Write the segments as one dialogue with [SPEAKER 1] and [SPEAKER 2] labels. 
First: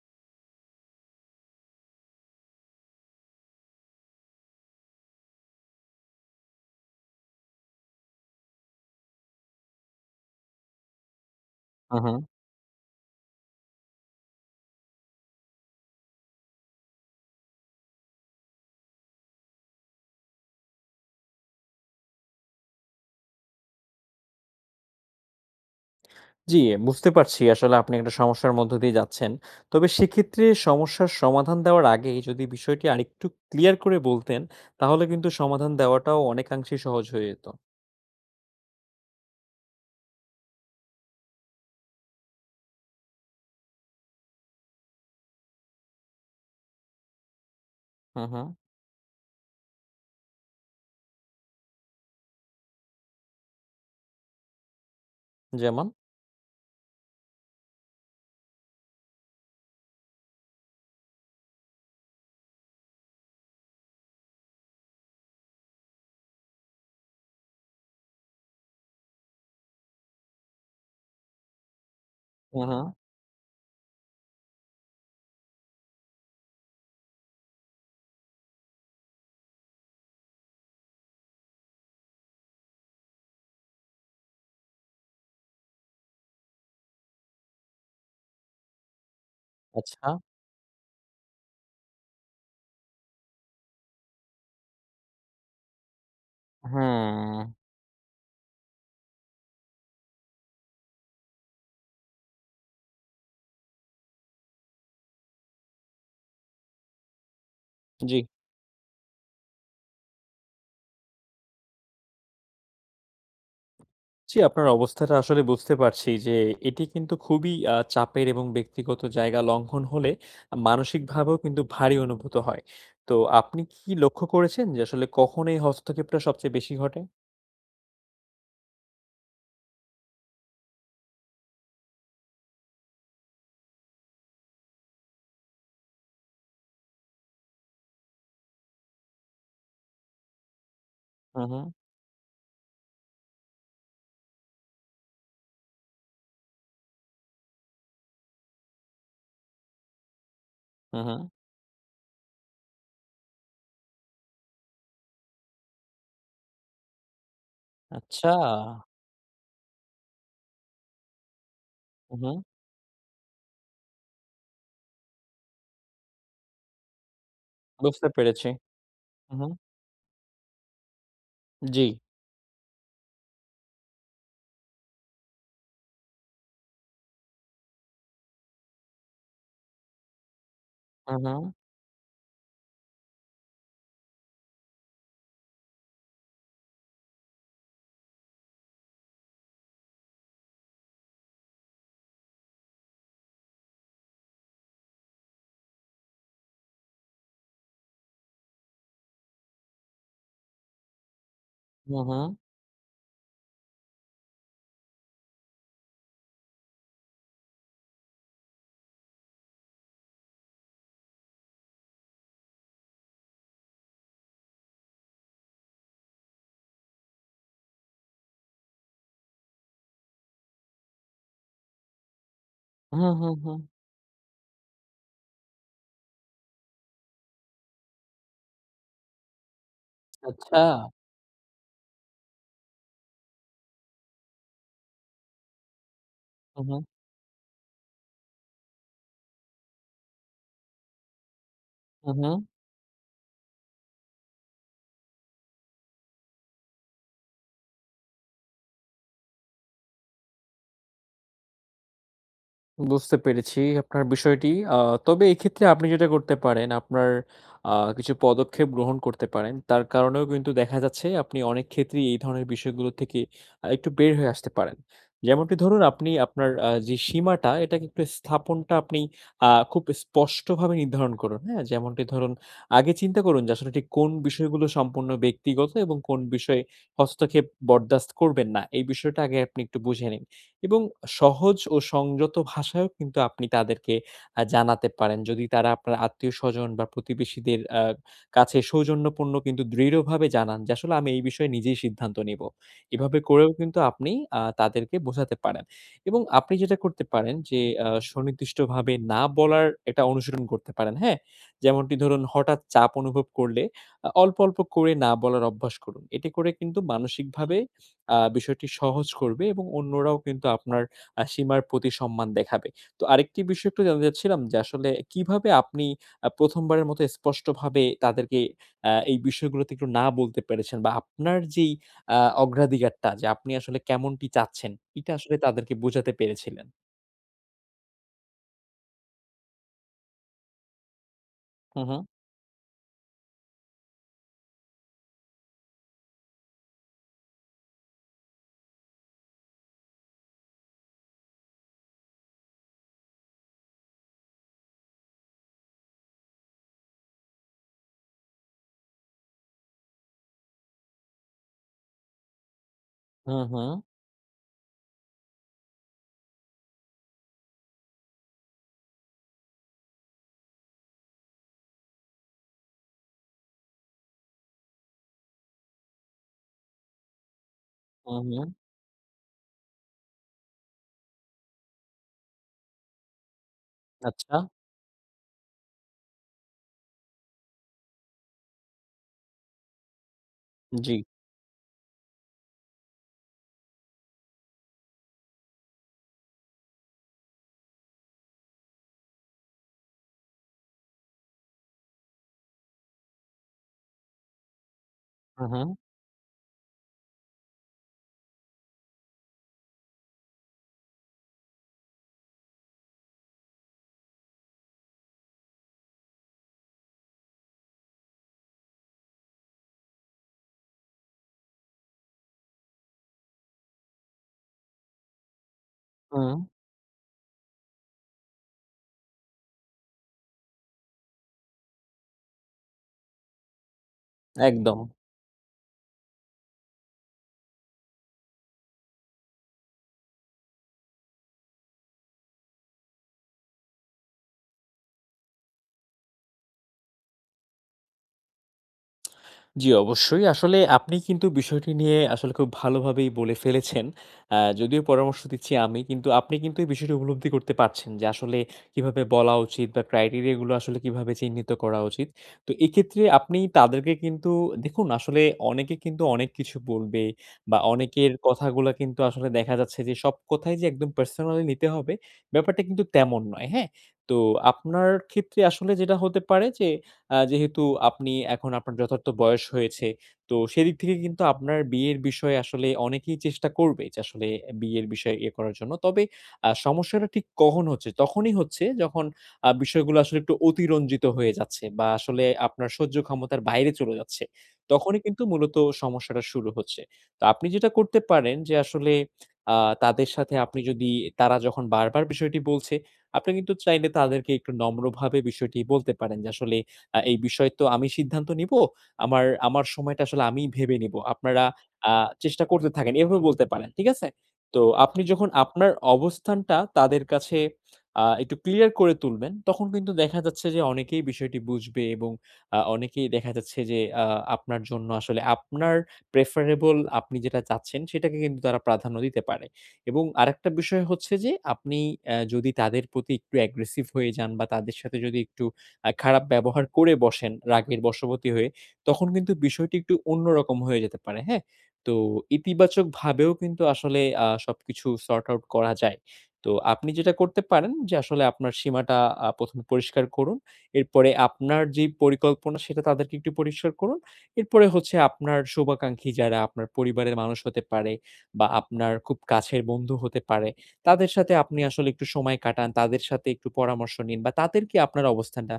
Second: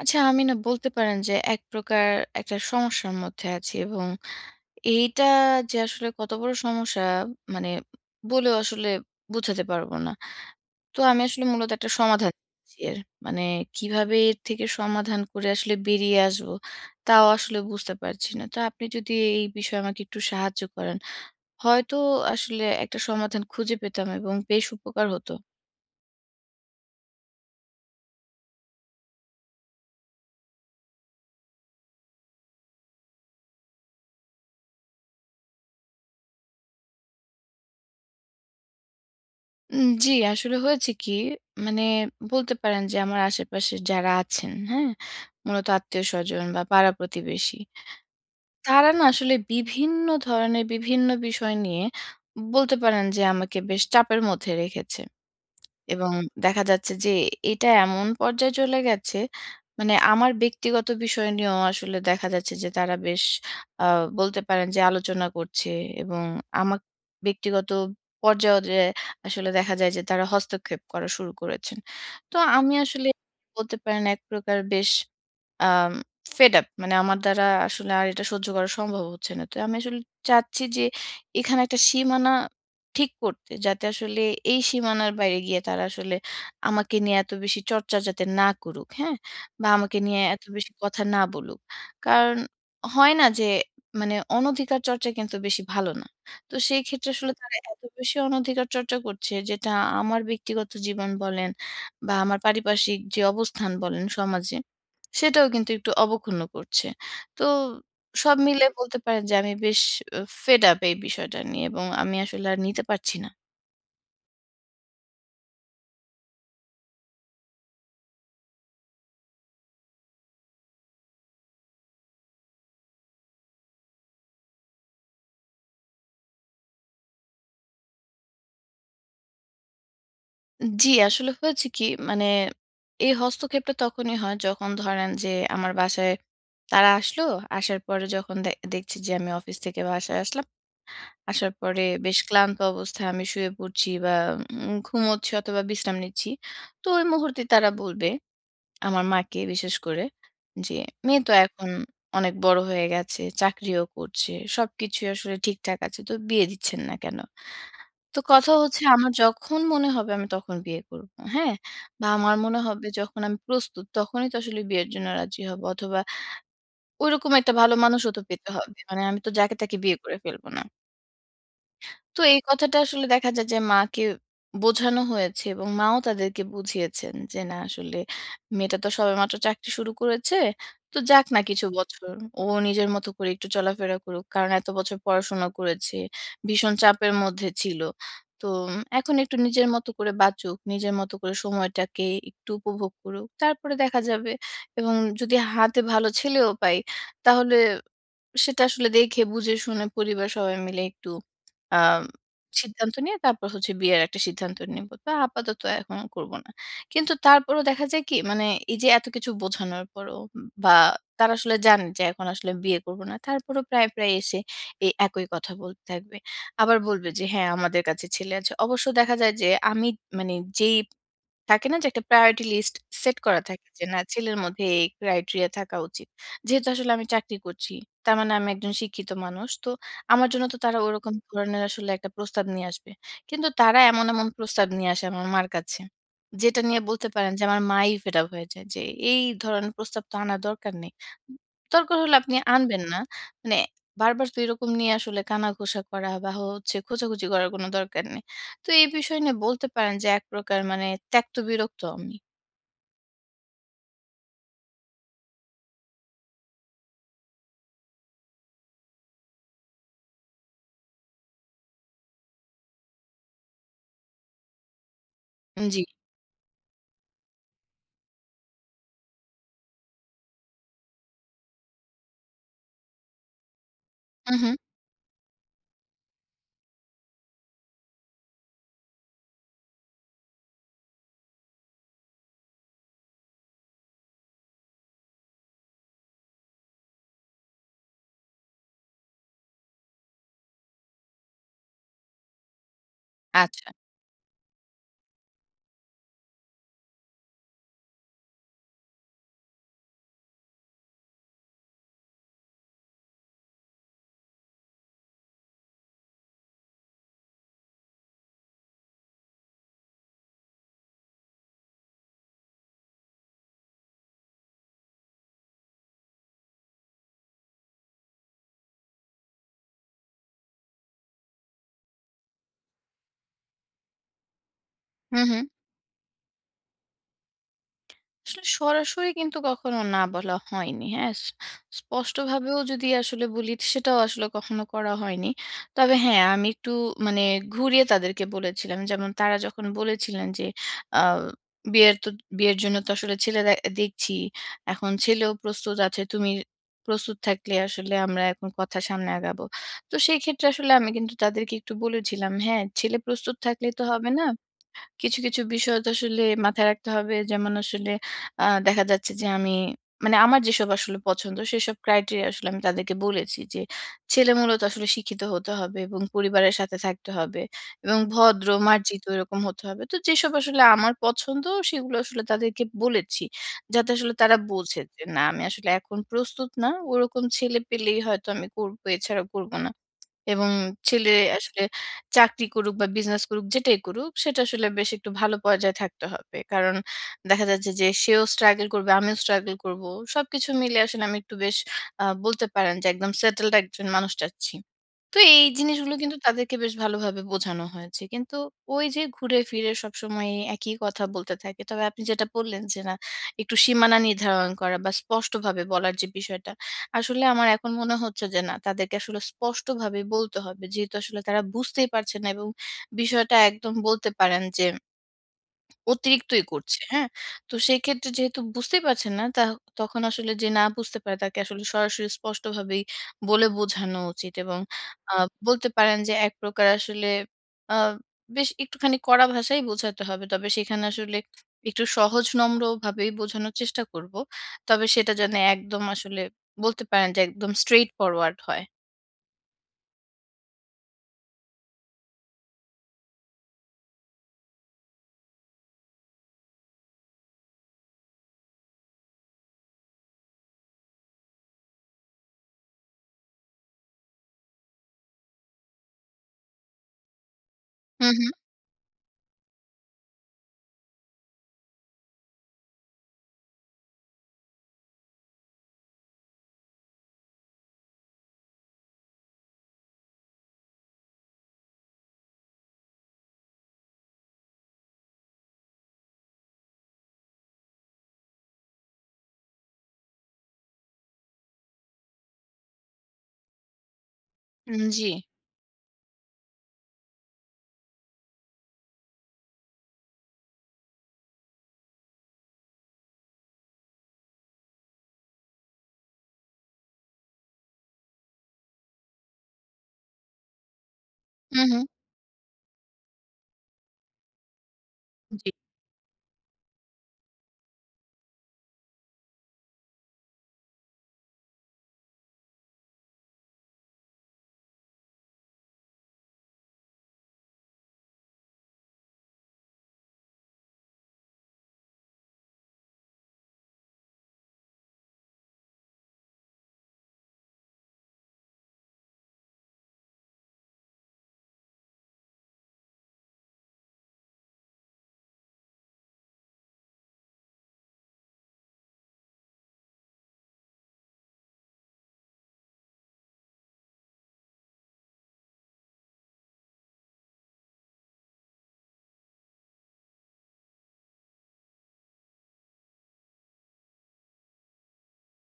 [SPEAKER 1] আচ্ছা, আমি না বলতে পারেন যে এক প্রকার একটা সমস্যার মধ্যে আছি এবং এইটা যে আসলে কত বড় সমস্যা মানে বলেও আসলে বোঝাতে পারবো না। তো আমি আসলে মূলত একটা
[SPEAKER 2] হুম, হুম।
[SPEAKER 1] সমাধান চাচ্ছি এর। মানে কিভাবে এর থেকে সমাধান করে আসলে বেরিয়ে আসবো তাও আসলে বুঝতে পারছি না। তো আপনি যদি এই বিষয়ে আমাকে একটু সাহায্য করেন, হয়তো আসলে একটা সমাধান খুঁজে পেতাম এবং বেশ উপকার হতো।
[SPEAKER 2] জি, বুঝতে পারছি আসলে আপনি একটা সমস্যার মধ্য দিয়ে যাচ্ছেন। তবে সেক্ষেত্রে সমস্যার সমাধান দেওয়ার আগে যদি বিষয়টি আরেকটু ক্লিয়ার করে বলতেন, তাহলে কিন্তু সমাধান দেওয়াটাও অনেকাংশেই সহজ হয়ে যেত।
[SPEAKER 1] জি, আসলে হয়েছে কি? মানে বলতে পারেন যে আমার আশেপাশে যারা আছেন, হ্যাঁ? মূলত আত্মীয়স্বজন বা পাড়া-প্রতিবেশী।
[SPEAKER 2] হুম, হুম।
[SPEAKER 1] তারা না আসলে বিভিন্ন ধরনের বিভিন্ন বিষয় নিয়ে বলতে পারেন যে আমাকে বেশ চাপের মধ্যে রেখেছে।
[SPEAKER 2] যেমন?
[SPEAKER 1] এবং দেখা যাচ্ছে যে এটা এমন পর্যায়ে চলে গেছে, মানে আমার ব্যক্তিগত বিষয় নিয়েও আসলে দেখা যাচ্ছে যে তারা বেশ আ বলতে পারেন যে আলোচনা করছে এবং আমার ব্যক্তিগত পর্যায়েও যে আসলে দেখা যায় যে তারা হস্তক্ষেপ করা শুরু করেছেন। তো
[SPEAKER 2] হুম,
[SPEAKER 1] আমি
[SPEAKER 2] হুম।
[SPEAKER 1] আসলে বলতে পারেন এক প্রকার বেশ আম ফেড আপ মানে আমার দ্বারা আসলে আর এটা সহ্য করা সম্ভব হচ্ছে না। তো আমি আসলে চাচ্ছি যে এখানে একটা সীমানা ঠিক করতে। যাতে আসলে এই সীমানার বাইরে গিয়ে তারা আসলে আমাকে নিয়ে এত বেশি চর্চা যাতে না করুক, হ্যাঁ? বা আমাকে
[SPEAKER 2] আচ্ছা।
[SPEAKER 1] নিয়ে এত বেশি কথা না বলুক। কারণ হয় না যে মানে অনধিকার চর্চা কিন্তু বেশি ভালো না। তো সেই ক্ষেত্রে আসলে
[SPEAKER 2] হুম।
[SPEAKER 1] তারা এত বেশি অনধিকার চর্চা করছে যেটা আমার ব্যক্তিগত জীবন বলেন বা আমার পারিপার্শ্বিক যে অবস্থান বলেন সমাজে, সেটাও কিন্তু একটু অবক্ষুণ্ণ করছে। তো
[SPEAKER 2] জি।
[SPEAKER 1] সব মিলে বলতে পারেন যে আমি বেশ আ ফেড আপ এই বিষয়টা নিয়ে এবং আমি আসলে আর নিতে পারছি না।
[SPEAKER 2] জি, আপনার অবস্থাটা আসলে বুঝতে পারছি যে এটি কিন্তু খুবই চাপের এবং ব্যক্তিগত জায়গা লঙ্ঘন হলে মানসিকভাবেও কিন্তু ভারী অনুভূত হয়। তো আপনি কি লক্ষ্য করেছেন যে আসলে কখন এই হস্তক্ষেপটা সবচেয়ে বেশি ঘটে?
[SPEAKER 1] জি, আসলে হয়েছে কি মানে এই হস্তক্ষেপটা তখনই হয় যখন ধরেন যে আমার বাসায় তারা আসলো, আসার পরে যখন দেখছি যে আমি অফিস থেকে বাসায় আসলাম,
[SPEAKER 2] হুম,
[SPEAKER 1] আসার
[SPEAKER 2] হুম।
[SPEAKER 1] পরে বেশ ক্লান্ত অবস্থায় আমি শুয়ে পড়ছি বা ঘুমোচ্ছি অথবা বিশ্রাম নিচ্ছি। তো ওই মুহূর্তে তারা বলবে আমার মাকে বিশেষ করে যে,
[SPEAKER 2] হু, হু।
[SPEAKER 1] মেয়ে তো এখন অনেক বড় হয়ে গেছে, চাকরিও করছে। সবকিছুই আসলে ঠিকঠাক আছে। তো বিয়ে দিচ্ছেন না কেন? তো
[SPEAKER 2] আচ্ছা।
[SPEAKER 1] কথা হচ্ছে আমার যখন মনে হবে আমি তখন বিয়ে করব। হ্যাঁ? বা
[SPEAKER 2] হু, হু।
[SPEAKER 1] আমার মনে হবে যখন আমি প্রস্তুত তখনই তো আসলে বিয়ের জন্য রাজি হব। অথবা ওইরকম একটা ভালো
[SPEAKER 2] বুঝতে
[SPEAKER 1] মানুষও তো
[SPEAKER 2] পেরেছি।
[SPEAKER 1] পেতে হবে। মানে আমি তো
[SPEAKER 2] হু, হু।
[SPEAKER 1] যাকে তাকে বিয়ে করে ফেলব না।
[SPEAKER 2] জি।
[SPEAKER 1] তো এই কথাটা আসলে দেখা যায় যে মাকে বোঝানো হয়েছে এবং মাও তাদেরকে বুঝিয়েছেন যে না আসলে মেয়েটা তো সবেমাত্র চাকরি শুরু করেছে তো
[SPEAKER 2] হু,
[SPEAKER 1] যাক
[SPEAKER 2] হু।
[SPEAKER 1] না কিছু বছর ও নিজের মতো করে একটু চলাফেরা করুক কারণ এত বছর পড়াশোনা করেছে ভীষণ চাপের মধ্যে ছিল তো এখন একটু নিজের মতো করে বাঁচুক নিজের মতো করে সময়টাকে একটু উপভোগ করুক তারপরে দেখা যাবে এবং যদি হাতে ভালো ছেলেও পাই তাহলে সেটা আসলে দেখে বুঝে শুনে পরিবার সবাই মিলে একটু
[SPEAKER 2] হু,
[SPEAKER 1] আম
[SPEAKER 2] হু।
[SPEAKER 1] সিদ্ধান্ত নিয়ে তারপর হচ্ছে বিয়ের একটা সিদ্ধান্ত নিব। তো আপাতত এখন করব না। কিন্তু তারপরও দেখা যায় কি মানে এই যে এত কিছু বোঝানোর পরও বা তারা আসলে জানে যে এখন আসলে বিয়ে করব না। তারপরও প্রায় এসে এই একই কথা বলতে থাকবে। আবার বলবে যে হ্যাঁ, আমাদের কাছে ছেলে আছে। অবশ্য দেখা যায় যে আমি মানে যেই থাকে না যে একটা প্রায়োরিটি লিস্ট
[SPEAKER 2] হু,
[SPEAKER 1] সেট
[SPEAKER 2] হু,
[SPEAKER 1] করা
[SPEAKER 2] হু।
[SPEAKER 1] থাকে যে না ছেলের মধ্যে এই ক্রাইটেরিয়া থাকা উচিত। যেহেতু আসলে আমি চাকরি করছি, তার মানে আমি একজন শিক্ষিত মানুষ। তো আমার জন্য তো
[SPEAKER 2] আচ্ছা।
[SPEAKER 1] তারা ওরকম ধরনের আসলে একটা প্রস্তাব নিয়ে আসবে। কিন্তু তারা এমন প্রস্তাব নিয়ে আসে আমার মার কাছে। যেটা
[SPEAKER 2] হু, হু।
[SPEAKER 1] নিয়ে বলতে পারেন যে আমার মাই ফেড আপ হয়ে যায় যে, "এই ধরনের প্রস্তাব তো আনার দরকার নেই। দরকার
[SPEAKER 2] হু,
[SPEAKER 1] হলে
[SPEAKER 2] হু।
[SPEAKER 1] আপনি আনবেন না।" মানে বারবার তো এরকম নিয়ে আসলে কানাঘুষা করা বা হচ্ছে খোঁজাখুঁজি করার কোনো দরকার নেই। তো এই বিষয় নিয়ে বলতে পারেন যে এক প্রকার মানে ত্যক্ত বিরক্ত আমি।
[SPEAKER 2] বুঝতে পেরেছি আপনার বিষয়টি। আ তবে এক্ষেত্রে আপনি যেটা করতে পারেন, আপনার আ কিছু পদক্ষেপ গ্রহণ করতে পারেন। তার কারণেও কিন্তু দেখা যাচ্ছে আপনি অনেক ক্ষেত্রেই এই ধরনের বিষয়গুলো থেকে একটু বের হয়ে আসতে পারেন। যেমনটি
[SPEAKER 1] জি।
[SPEAKER 2] ধরুন আপনি আপনার যে সীমাটা, এটাকে একটু স্থাপনটা আপনি খুব স্পষ্টভাবে নির্ধারণ করুন, হ্যাঁ? যেমনটি ধরুন আগে চিন্তা করুন যে আসলে ঠিক কোন
[SPEAKER 1] হু, হু।
[SPEAKER 2] বিষয়গুলো সম্পূর্ণ ব্যক্তিগত এবং কোন বিষয়ে হস্তক্ষেপ বরদাস্ত করবেন না। এই বিষয়টা আগে আপনি একটু বুঝে নিন। এবং সহজ ও সংযত ভাষায়ও কিন্তু আপনি তাদেরকে জানাতে পারেন। যদি তারা আপনার আত্মীয়স্বজন বা প্রতিবেশীদের কাছে সৌজন্যপূর্ণ কিন্তু দৃঢ়ভাবে জানান যে, "আসলে আমি এই বিষয়ে নিজেই সিদ্ধান্ত নিবো।" এভাবে করেও
[SPEAKER 1] আচ্ছা।
[SPEAKER 2] কিন্তু আপনি তাদেরকে বোঝাতে পারেন। এবং আপনি যেটা করতে পারেন যে, সুনির্দিষ্টভাবে না বলার একটা অনুশীলন করতে পারেন, হ্যাঁ? যেমনটি ধরুন হঠাৎ চাপ অনুভব করলে অল্প, অল্প করে না বলার অভ্যাস করুন। এতে করে কিন্তু মানসিকভাবে বিষয়টি সহজ করবে এবং অন্যরাও কিন্তু আপনার সীমার প্রতি সম্মান দেখাবে। তো আরেকটি বিষয় একটু জানতে চাচ্ছিলাম যে আসলে কিভাবে আপনি ১ম বারের মতো স্পষ্টভাবে তাদেরকে এই বিষয়গুলোতে একটু না বলতে পেরেছেন বা আপনার যেই আ অগ্রাধিকারটা যে আপনি আসলে কেমনটি চাচ্ছেন, এটা
[SPEAKER 1] হু,
[SPEAKER 2] আসলে
[SPEAKER 1] হু।
[SPEAKER 2] তাদেরকে বোঝাতে পেরেছিলেন?
[SPEAKER 1] আসলে সরাসরি কিন্তু কখনো না বলা হয়নি। হ্যাঁ?
[SPEAKER 2] হু, হু।
[SPEAKER 1] স্পষ্টভাবেও যদি আসলে বলি সেটাও আসলে কখনো করা হয়নি। তবে হ্যাঁ, আমি একটু মানে ঘুরিয়ে তাদেরকে বলেছিলাম। যেমন তারা যখন বলেছিলেন যে, আ "বিয়ের তো বিয়ের জন্য তো আসলে ছেলে দেখছি। এখন ছেলেও প্রস্তুত আছে। তুমি প্রস্তুত থাকলে আসলে আমরা এখন কথা সামনে আগাবো।" তো সেই ক্ষেত্রে আসলে আমি কিন্তু তাদেরকে একটু বলেছিলাম, "হ্যাঁ, ছেলে প্রস্তুত
[SPEAKER 2] হু, হু।
[SPEAKER 1] থাকলে তো হবে না। কিছু বিষয় তো আসলে মাথায় রাখতে হবে। যেমন আসলে দেখা যাচ্ছে যে আমি মানে আমার যেসব আসলে পছন্দ সেসব ক্রাইটেরিয়া আসলে আমি তাদেরকে বলেছি যে, ছেলে মূলত আসলে শিক্ষিত হতে হবে এবং পরিবারের সাথে থাকতে হবে এবং
[SPEAKER 2] হু, হু।
[SPEAKER 1] ভদ্র, মার্জিত এরকম হতে হবে। তো যেসব আসলে আমার পছন্দ সেগুলো আসলে তাদেরকে বলেছি। যাতে আসলে তারা
[SPEAKER 2] আচ্ছা।
[SPEAKER 1] বোঝে যে না আমি আসলে এখন প্রস্তুত না। ওরকম ছেলে পেলেই হয়তো আমি করব, এছাড়া করব না। এবং
[SPEAKER 2] জি।
[SPEAKER 1] ছেলে আসলে চাকরি করুক বা বিজনেস করুক যেটাই করুক সেটা আসলে বেশ একটু ভালো পর্যায়ে থাকতে হবে। কারণ দেখা যাচ্ছে যে সেও স্ট্রাগল করবে, আমিও স্ট্রাগল করব। সবকিছু মিলে আসলে আমি একটু বেশ বলতে পারেন যে একদম সেটেলড একজন মানুষ চাচ্ছি। তো
[SPEAKER 2] হু,
[SPEAKER 1] এই
[SPEAKER 2] হু।
[SPEAKER 1] জিনিসগুলো কিন্তু তাদেরকে বেশ ভালোভাবে বোঝানো হয়েছে। কিন্তু ওই যে ঘুরে ফিরে সবসময় একই কথা বলতে থাকে। তবে আপনি যেটা বললেন যে না একটু সীমানা নির্ধারণ করা বা স্পষ্টভাবে বলার যে বিষয়টা। আসলে আমার এখন মনে হচ্ছে যে না তাদেরকে আসলে স্পষ্টভাবে বলতে হবে। যেহেতু আসলে তারা বুঝতেই পারছে না এবং বিষয়টা একদম বলতে পারেন যে
[SPEAKER 2] হুম।
[SPEAKER 1] অতিরিক্তই করছে, হ্যাঁ? তো সেক্ষেত্রে যেহেতু বুঝতেই পারছেন না, তখন আসলে যে না বুঝতে পারে তাকে আসলে সরাসরি স্পষ্টভাবেই বলে বোঝানো উচিত এবং
[SPEAKER 2] একদম।
[SPEAKER 1] আ বলতে পারেন যে এক প্রকার আসলে আ বেশ একটুখানি কড়া ভাষায় বোঝাতে হবে। তবে সেখানে আসলে একটু সহজ নম্রভাবেই বোঝানোর চেষ্টা করব। তবে সেটা যেন একদম আসলে বলতে পারেন যে একদম straight forward হয়।
[SPEAKER 2] জি, অবশ্যই। আসলে আপনি কিন্তু বিষয়টি নিয়ে আসলে খুব ভালোভাবেই বলে ফেলেছেন। যদিও পরামর্শ দিচ্ছি আমি, কিন্তু আপনি কিন্তু এই বিষয়টি উপলব্ধি করতে পারছেন যে আসলে কিভাবে বলা উচিত বা ক্রাইটেরিয়া গুলো আসলে কিভাবে চিহ্নিত করা উচিত। তো এক্ষেত্রে আপনি তাদেরকে কিন্তু দেখুন আসলে অনেকে কিন্তু অনেক কিছু বলবে বা
[SPEAKER 1] হু,
[SPEAKER 2] অনেকের
[SPEAKER 1] হু।
[SPEAKER 2] কথাগুলা কিন্তু আসলে দেখা যাচ্ছে যে সব কথাই যে একদম পার্সোনালি নিতে হবে, ব্যাপারটা কিন্তু তেমন নয়, হ্যাঁ? তো আপনার ক্ষেত্রে আসলে যেটা হতে পারে যে যেহেতু আপনি এখন আপনার যথার্থ বয়স হয়েছে, তো সেদিক থেকে কিন্তু আপনার বিয়ের বিষয়ে আসলে অনেকেই চেষ্টা করবে যে আসলে বিয়ের বিষয়ে ইয়ে করার জন্য। তবে সমস্যাটা ঠিক কখন হচ্ছে? তখনই হচ্ছে যখন বিষয়গুলো আসলে একটু অতিরঞ্জিত হয়ে যাচ্ছে বা আসলে আপনার সহ্য ক্ষমতার বাইরে চলে যাচ্ছে।
[SPEAKER 1] হুম,
[SPEAKER 2] তখনই
[SPEAKER 1] জি।
[SPEAKER 2] কিন্তু মূলত সমস্যাটা শুরু হচ্ছে। তো আপনি যেটা করতে পারেন যে আসলে আ তাদের সাথে আপনি যদি তারা যখন বারবার বিষয়টি বলছে, আপনি কিন্তু চাইলে তাদেরকে একটু নম্রভাবে বিষয়টি বলতে পারেন যে আসলে এই বিষয়ে তো আমি সিদ্ধান্ত নিব। আমার সময়টা আসলে আমিই ভেবে নিব। আপনারা
[SPEAKER 1] হু, হু।
[SPEAKER 2] আ চেষ্টা করতে থাকেন। এভাবে বলতে পারেন। ঠিক আছে? তো আপনি যখন
[SPEAKER 1] জি।
[SPEAKER 2] আপনার অবস্থানটা তাদের কাছে একটু ক্লিয়ার করে তুলবেন, তখন কিন্তু দেখা যাচ্ছে যে অনেকেই বিষয়টি বুঝবে এবং অনেকেই দেখা যাচ্ছে যে আপনার জন্য আসলে আপনার প্রেফারেবল আপনি যেটা চাচ্ছেন সেটাকে কিন্তু তারা প্রাধান্য দিতে পারে। এবং আরেকটা বিষয় হচ্ছে যে আপনি যদি তাদের প্রতি একটু অ্যাগ্রেসিভ হয়ে যান বা তাদের সাথে যদি একটু খারাপ ব্যবহার করে বসেন রাগের বশবর্তী হয়ে, তখন কিন্তু বিষয়টি একটু অন্যরকম হয়ে যেতে পারে, হ্যাঁ? তো ইতিবাচকভাবেও কিন্তু আসলে সবকিছু সর্ট আউট করা যায়। তো আপনি যেটা করতে পারেন যে আসলে আপনার সীমাটা ১ম এ পরিষ্কার করুন। এরপরে আপনার যে পরিকল্পনা সেটা তাদেরকে একটু পরিষ্কার করুন। এরপরে হচ্ছে আপনার শুভাকাঙ্ক্ষী যারা আপনার পরিবারের মানুষ হতে পারে বা আপনার খুব কাছের বন্ধু হতে পারে, তাদের সাথে আপনি আসলে একটু সময় কাটান, তাদের সাথে একটু পরামর্শ নিন বা তাদেরকে আপনার অবস্থানটা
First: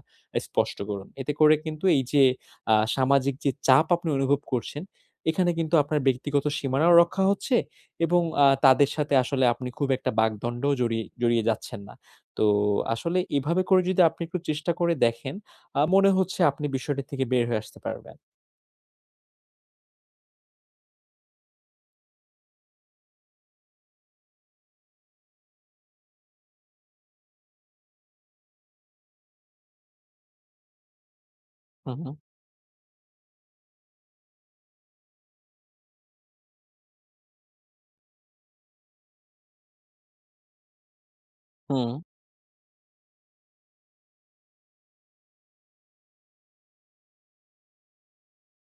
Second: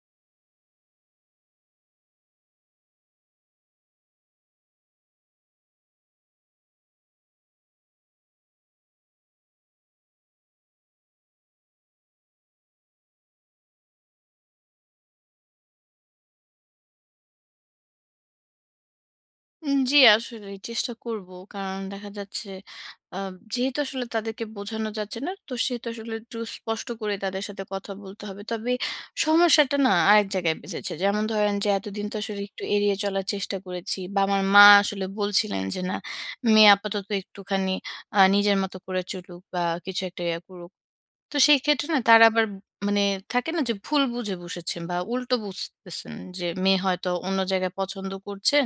[SPEAKER 2] স্পষ্ট করুন। এতে করে কিন্তু এই যে সামাজিক যে চাপ আপনি অনুভব করছেন, এখানে কিন্তু আপনার ব্যক্তিগত সীমানাও রক্ষা হচ্ছে এবং তাদের সাথে আসলে আপনি খুব একটা বাগদণ্ডও জড়িয়ে জড়িয়ে যাচ্ছেন না। তো আসলে এভাবে করে যদি আপনি একটু চেষ্টা করে দেখেন, মনে হচ্ছে আপনি বিষয়টি থেকে বের হয়ে আসতে পারবেন।
[SPEAKER 1] জি, আসলেই চেষ্টা করব। কারণ দেখা যাচ্ছে আ যেহেতু আসলে তাদেরকে বোঝানো যাচ্ছে না, তো সেহেতু আসলে একটু স্পষ্ট করে তাদের সাথে কথা বলতে হবে। তবে সমস্যাটা না আরেক জায়গায় বেঁধেছে। যেমন ধরেন যে
[SPEAKER 2] হু,
[SPEAKER 1] এতদিন
[SPEAKER 2] হু,
[SPEAKER 1] তো আসলে একটু এড়িয়ে চলার চেষ্টা করেছি বা আমার মা আসলে বলছিলেন যে, "না, মেয়ে আপাতত একটুখানি নিজের মতো করে চলুক বা কিছু একটা ইয়া করুক।" তো সেই
[SPEAKER 2] হু,
[SPEAKER 1] ক্ষেত্রে না তারা আবার মানে থাকে না যে ভুল বুঝে বসেছেন বা উল্টো বুঝতেছেন যে মেয়ে হয়তো অন্য জায়গায় পছন্দ করছেন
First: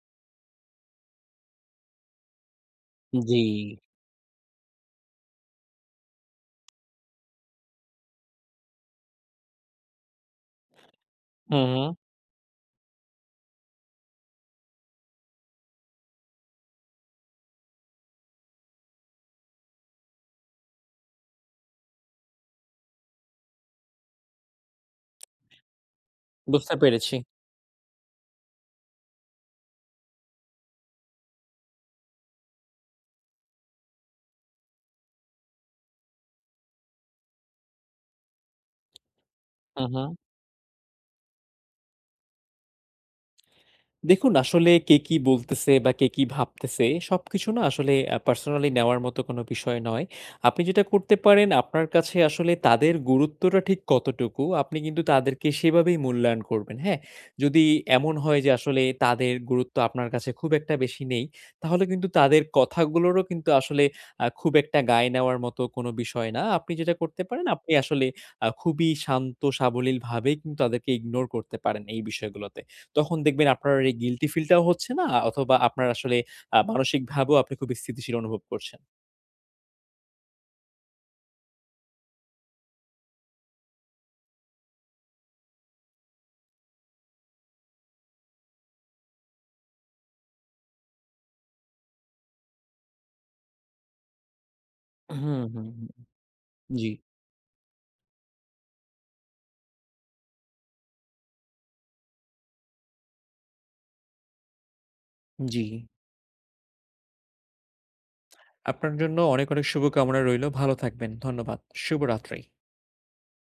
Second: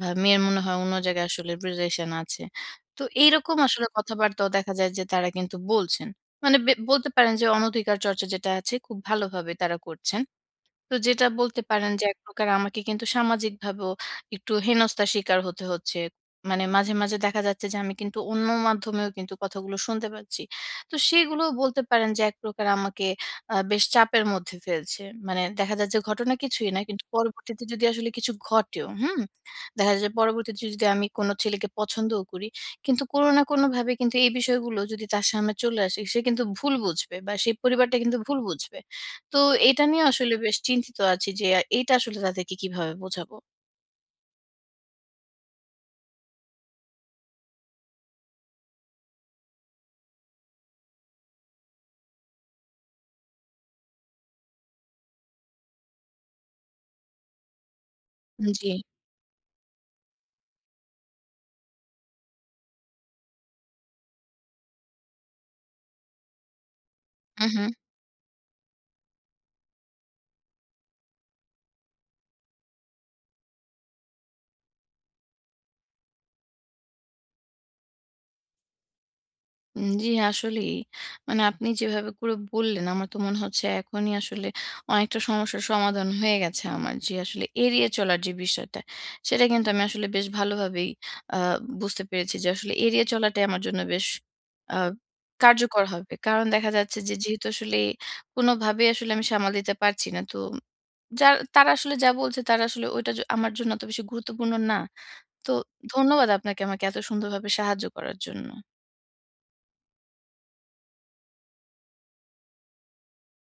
[SPEAKER 1] বা মেয়ের মনে হয় অন্য জায়গায় আসলে রিলেশন আছে তো
[SPEAKER 2] জি।
[SPEAKER 1] এইরকম আসলে কথাবার্তাও দেখা যায় যে তারা কিন্তু বলছেন মানে বলতে পারেন যে অনধিকার চর্চা যেটা আছে খুব ভালোভাবে তারা করছেন তো যেটা
[SPEAKER 2] হু,
[SPEAKER 1] বলতে
[SPEAKER 2] হু,
[SPEAKER 1] পারেন হুম। যে একপ্রকার আমাকে কিন্তু সামাজিকভাবেও একটু হেনস্থার শিকার হতে হচ্ছে। মানে মাঝে দেখা যাচ্ছে যে আমি কিন্তু অন্য মাধ্যমেও কিন্তু কথাগুলো শুনতে পাচ্ছি। তো সেগুলোও বলতে পারেন যে একপ্রকার আমাকে বেশ চাপের মধ্যে ফেলছে। মানে দেখা যাচ্ছে ঘটনা কিছুই
[SPEAKER 2] বুঝতে
[SPEAKER 1] না কিন্তু
[SPEAKER 2] পেরেছি।
[SPEAKER 1] পরবর্তীতে যদি আসলে কিছু ঘটেও, হুম? দেখা যায় পরবর্তীতে যদি আমি কোনো ছেলেকে পছন্দও করি কিন্তু কোনো না কোনোভাবে কিন্তু এই বিষয়গুলো যদি তার সামনে চলে আসে সে কিন্তু ভুল বুঝবে বা সেই পরিবারটা কিন্তু ভুল বুঝবে। তো
[SPEAKER 2] হু,
[SPEAKER 1] এটা
[SPEAKER 2] হু।
[SPEAKER 1] নিয়ে আসলে বেশ চিন্তিত আছি যে এটা আসলে তাদেরকে কিভাবে বোঝাবো?
[SPEAKER 2] দেখুন আসলে কে কি বলতেছে বা কে কি ভাবতেছে সবকিছু না আসলে পার্সোনালি নেওয়ার মতো কোনো বিষয় নয়। আপনি যেটা করতে পারেন আপনার কাছে আসলে তাদের গুরুত্বটা ঠিক কতটুকু আপনি কিন্তু তাদেরকে সেভাবেই মূল্যায়ন করবেন, হ্যাঁ? যদি এমন হয় যে
[SPEAKER 1] জি।
[SPEAKER 2] আসলে তাদের গুরুত্ব আপনার কাছে খুব একটা বেশি নেই, তাহলে কিন্তু তাদের কথাগুলোরও কিন্তু আসলে খুব একটা গায়ে নেওয়ার মতো কোনো বিষয় না। আপনি যেটা করতে
[SPEAKER 1] হু,
[SPEAKER 2] পারেন
[SPEAKER 1] হু।
[SPEAKER 2] আপনি আসলে খুবই শান্ত সাবলীলভাবেই কিন্তু তাদেরকে ইগনোর করতে পারেন এই বিষয়গুলোতে। তখন দেখবেন আপনার এই গিল্টি ফিলটাও হচ্ছে না, অথবা আপনার আসলে মানসিকভাবেও আপনি খুব স্থিতিশীল অনুভব করছেন।
[SPEAKER 1] জি, আসলেই। মানে আপনি যেভাবে করে বললেন আমার তো মনে হচ্ছে এখনই আসলে অনেকটা সমস্যার সমাধান হয়ে গেছে আমার। যে আসলে এড়িয়ে চলার যে বিষয়টা, সেটা কিন্তু আমি আসলে বেশ ভালোভাবেই আ বুঝতে পেরেছি যে আসলে এড়িয়ে চলাটাই আমার জন্য বেশ আ
[SPEAKER 2] হুম, হুম,
[SPEAKER 1] কার্যকর
[SPEAKER 2] হুম।
[SPEAKER 1] হবে। কারণ দেখা
[SPEAKER 2] জি,
[SPEAKER 1] যাচ্ছে যে যেহেতু আসলে কোনোভাবেই আসলে আমি সামাল দিতে পারছি না তো যার তারা আসলে যা বলছে তারা আসলে ওইটা আমার জন্য অত বেশি গুরুত্বপূর্ণ না। তো
[SPEAKER 2] জি।
[SPEAKER 1] ধন্যবাদ আপনাকে আমাকে এত সুন্দরভাবে সাহায্য করার জন্য।
[SPEAKER 2] আপনার জন্য অনেক, অনেক শুভকামনা রইলো। ভালো থাকবেন। ধন্যবাদ। শুভরাত্রি।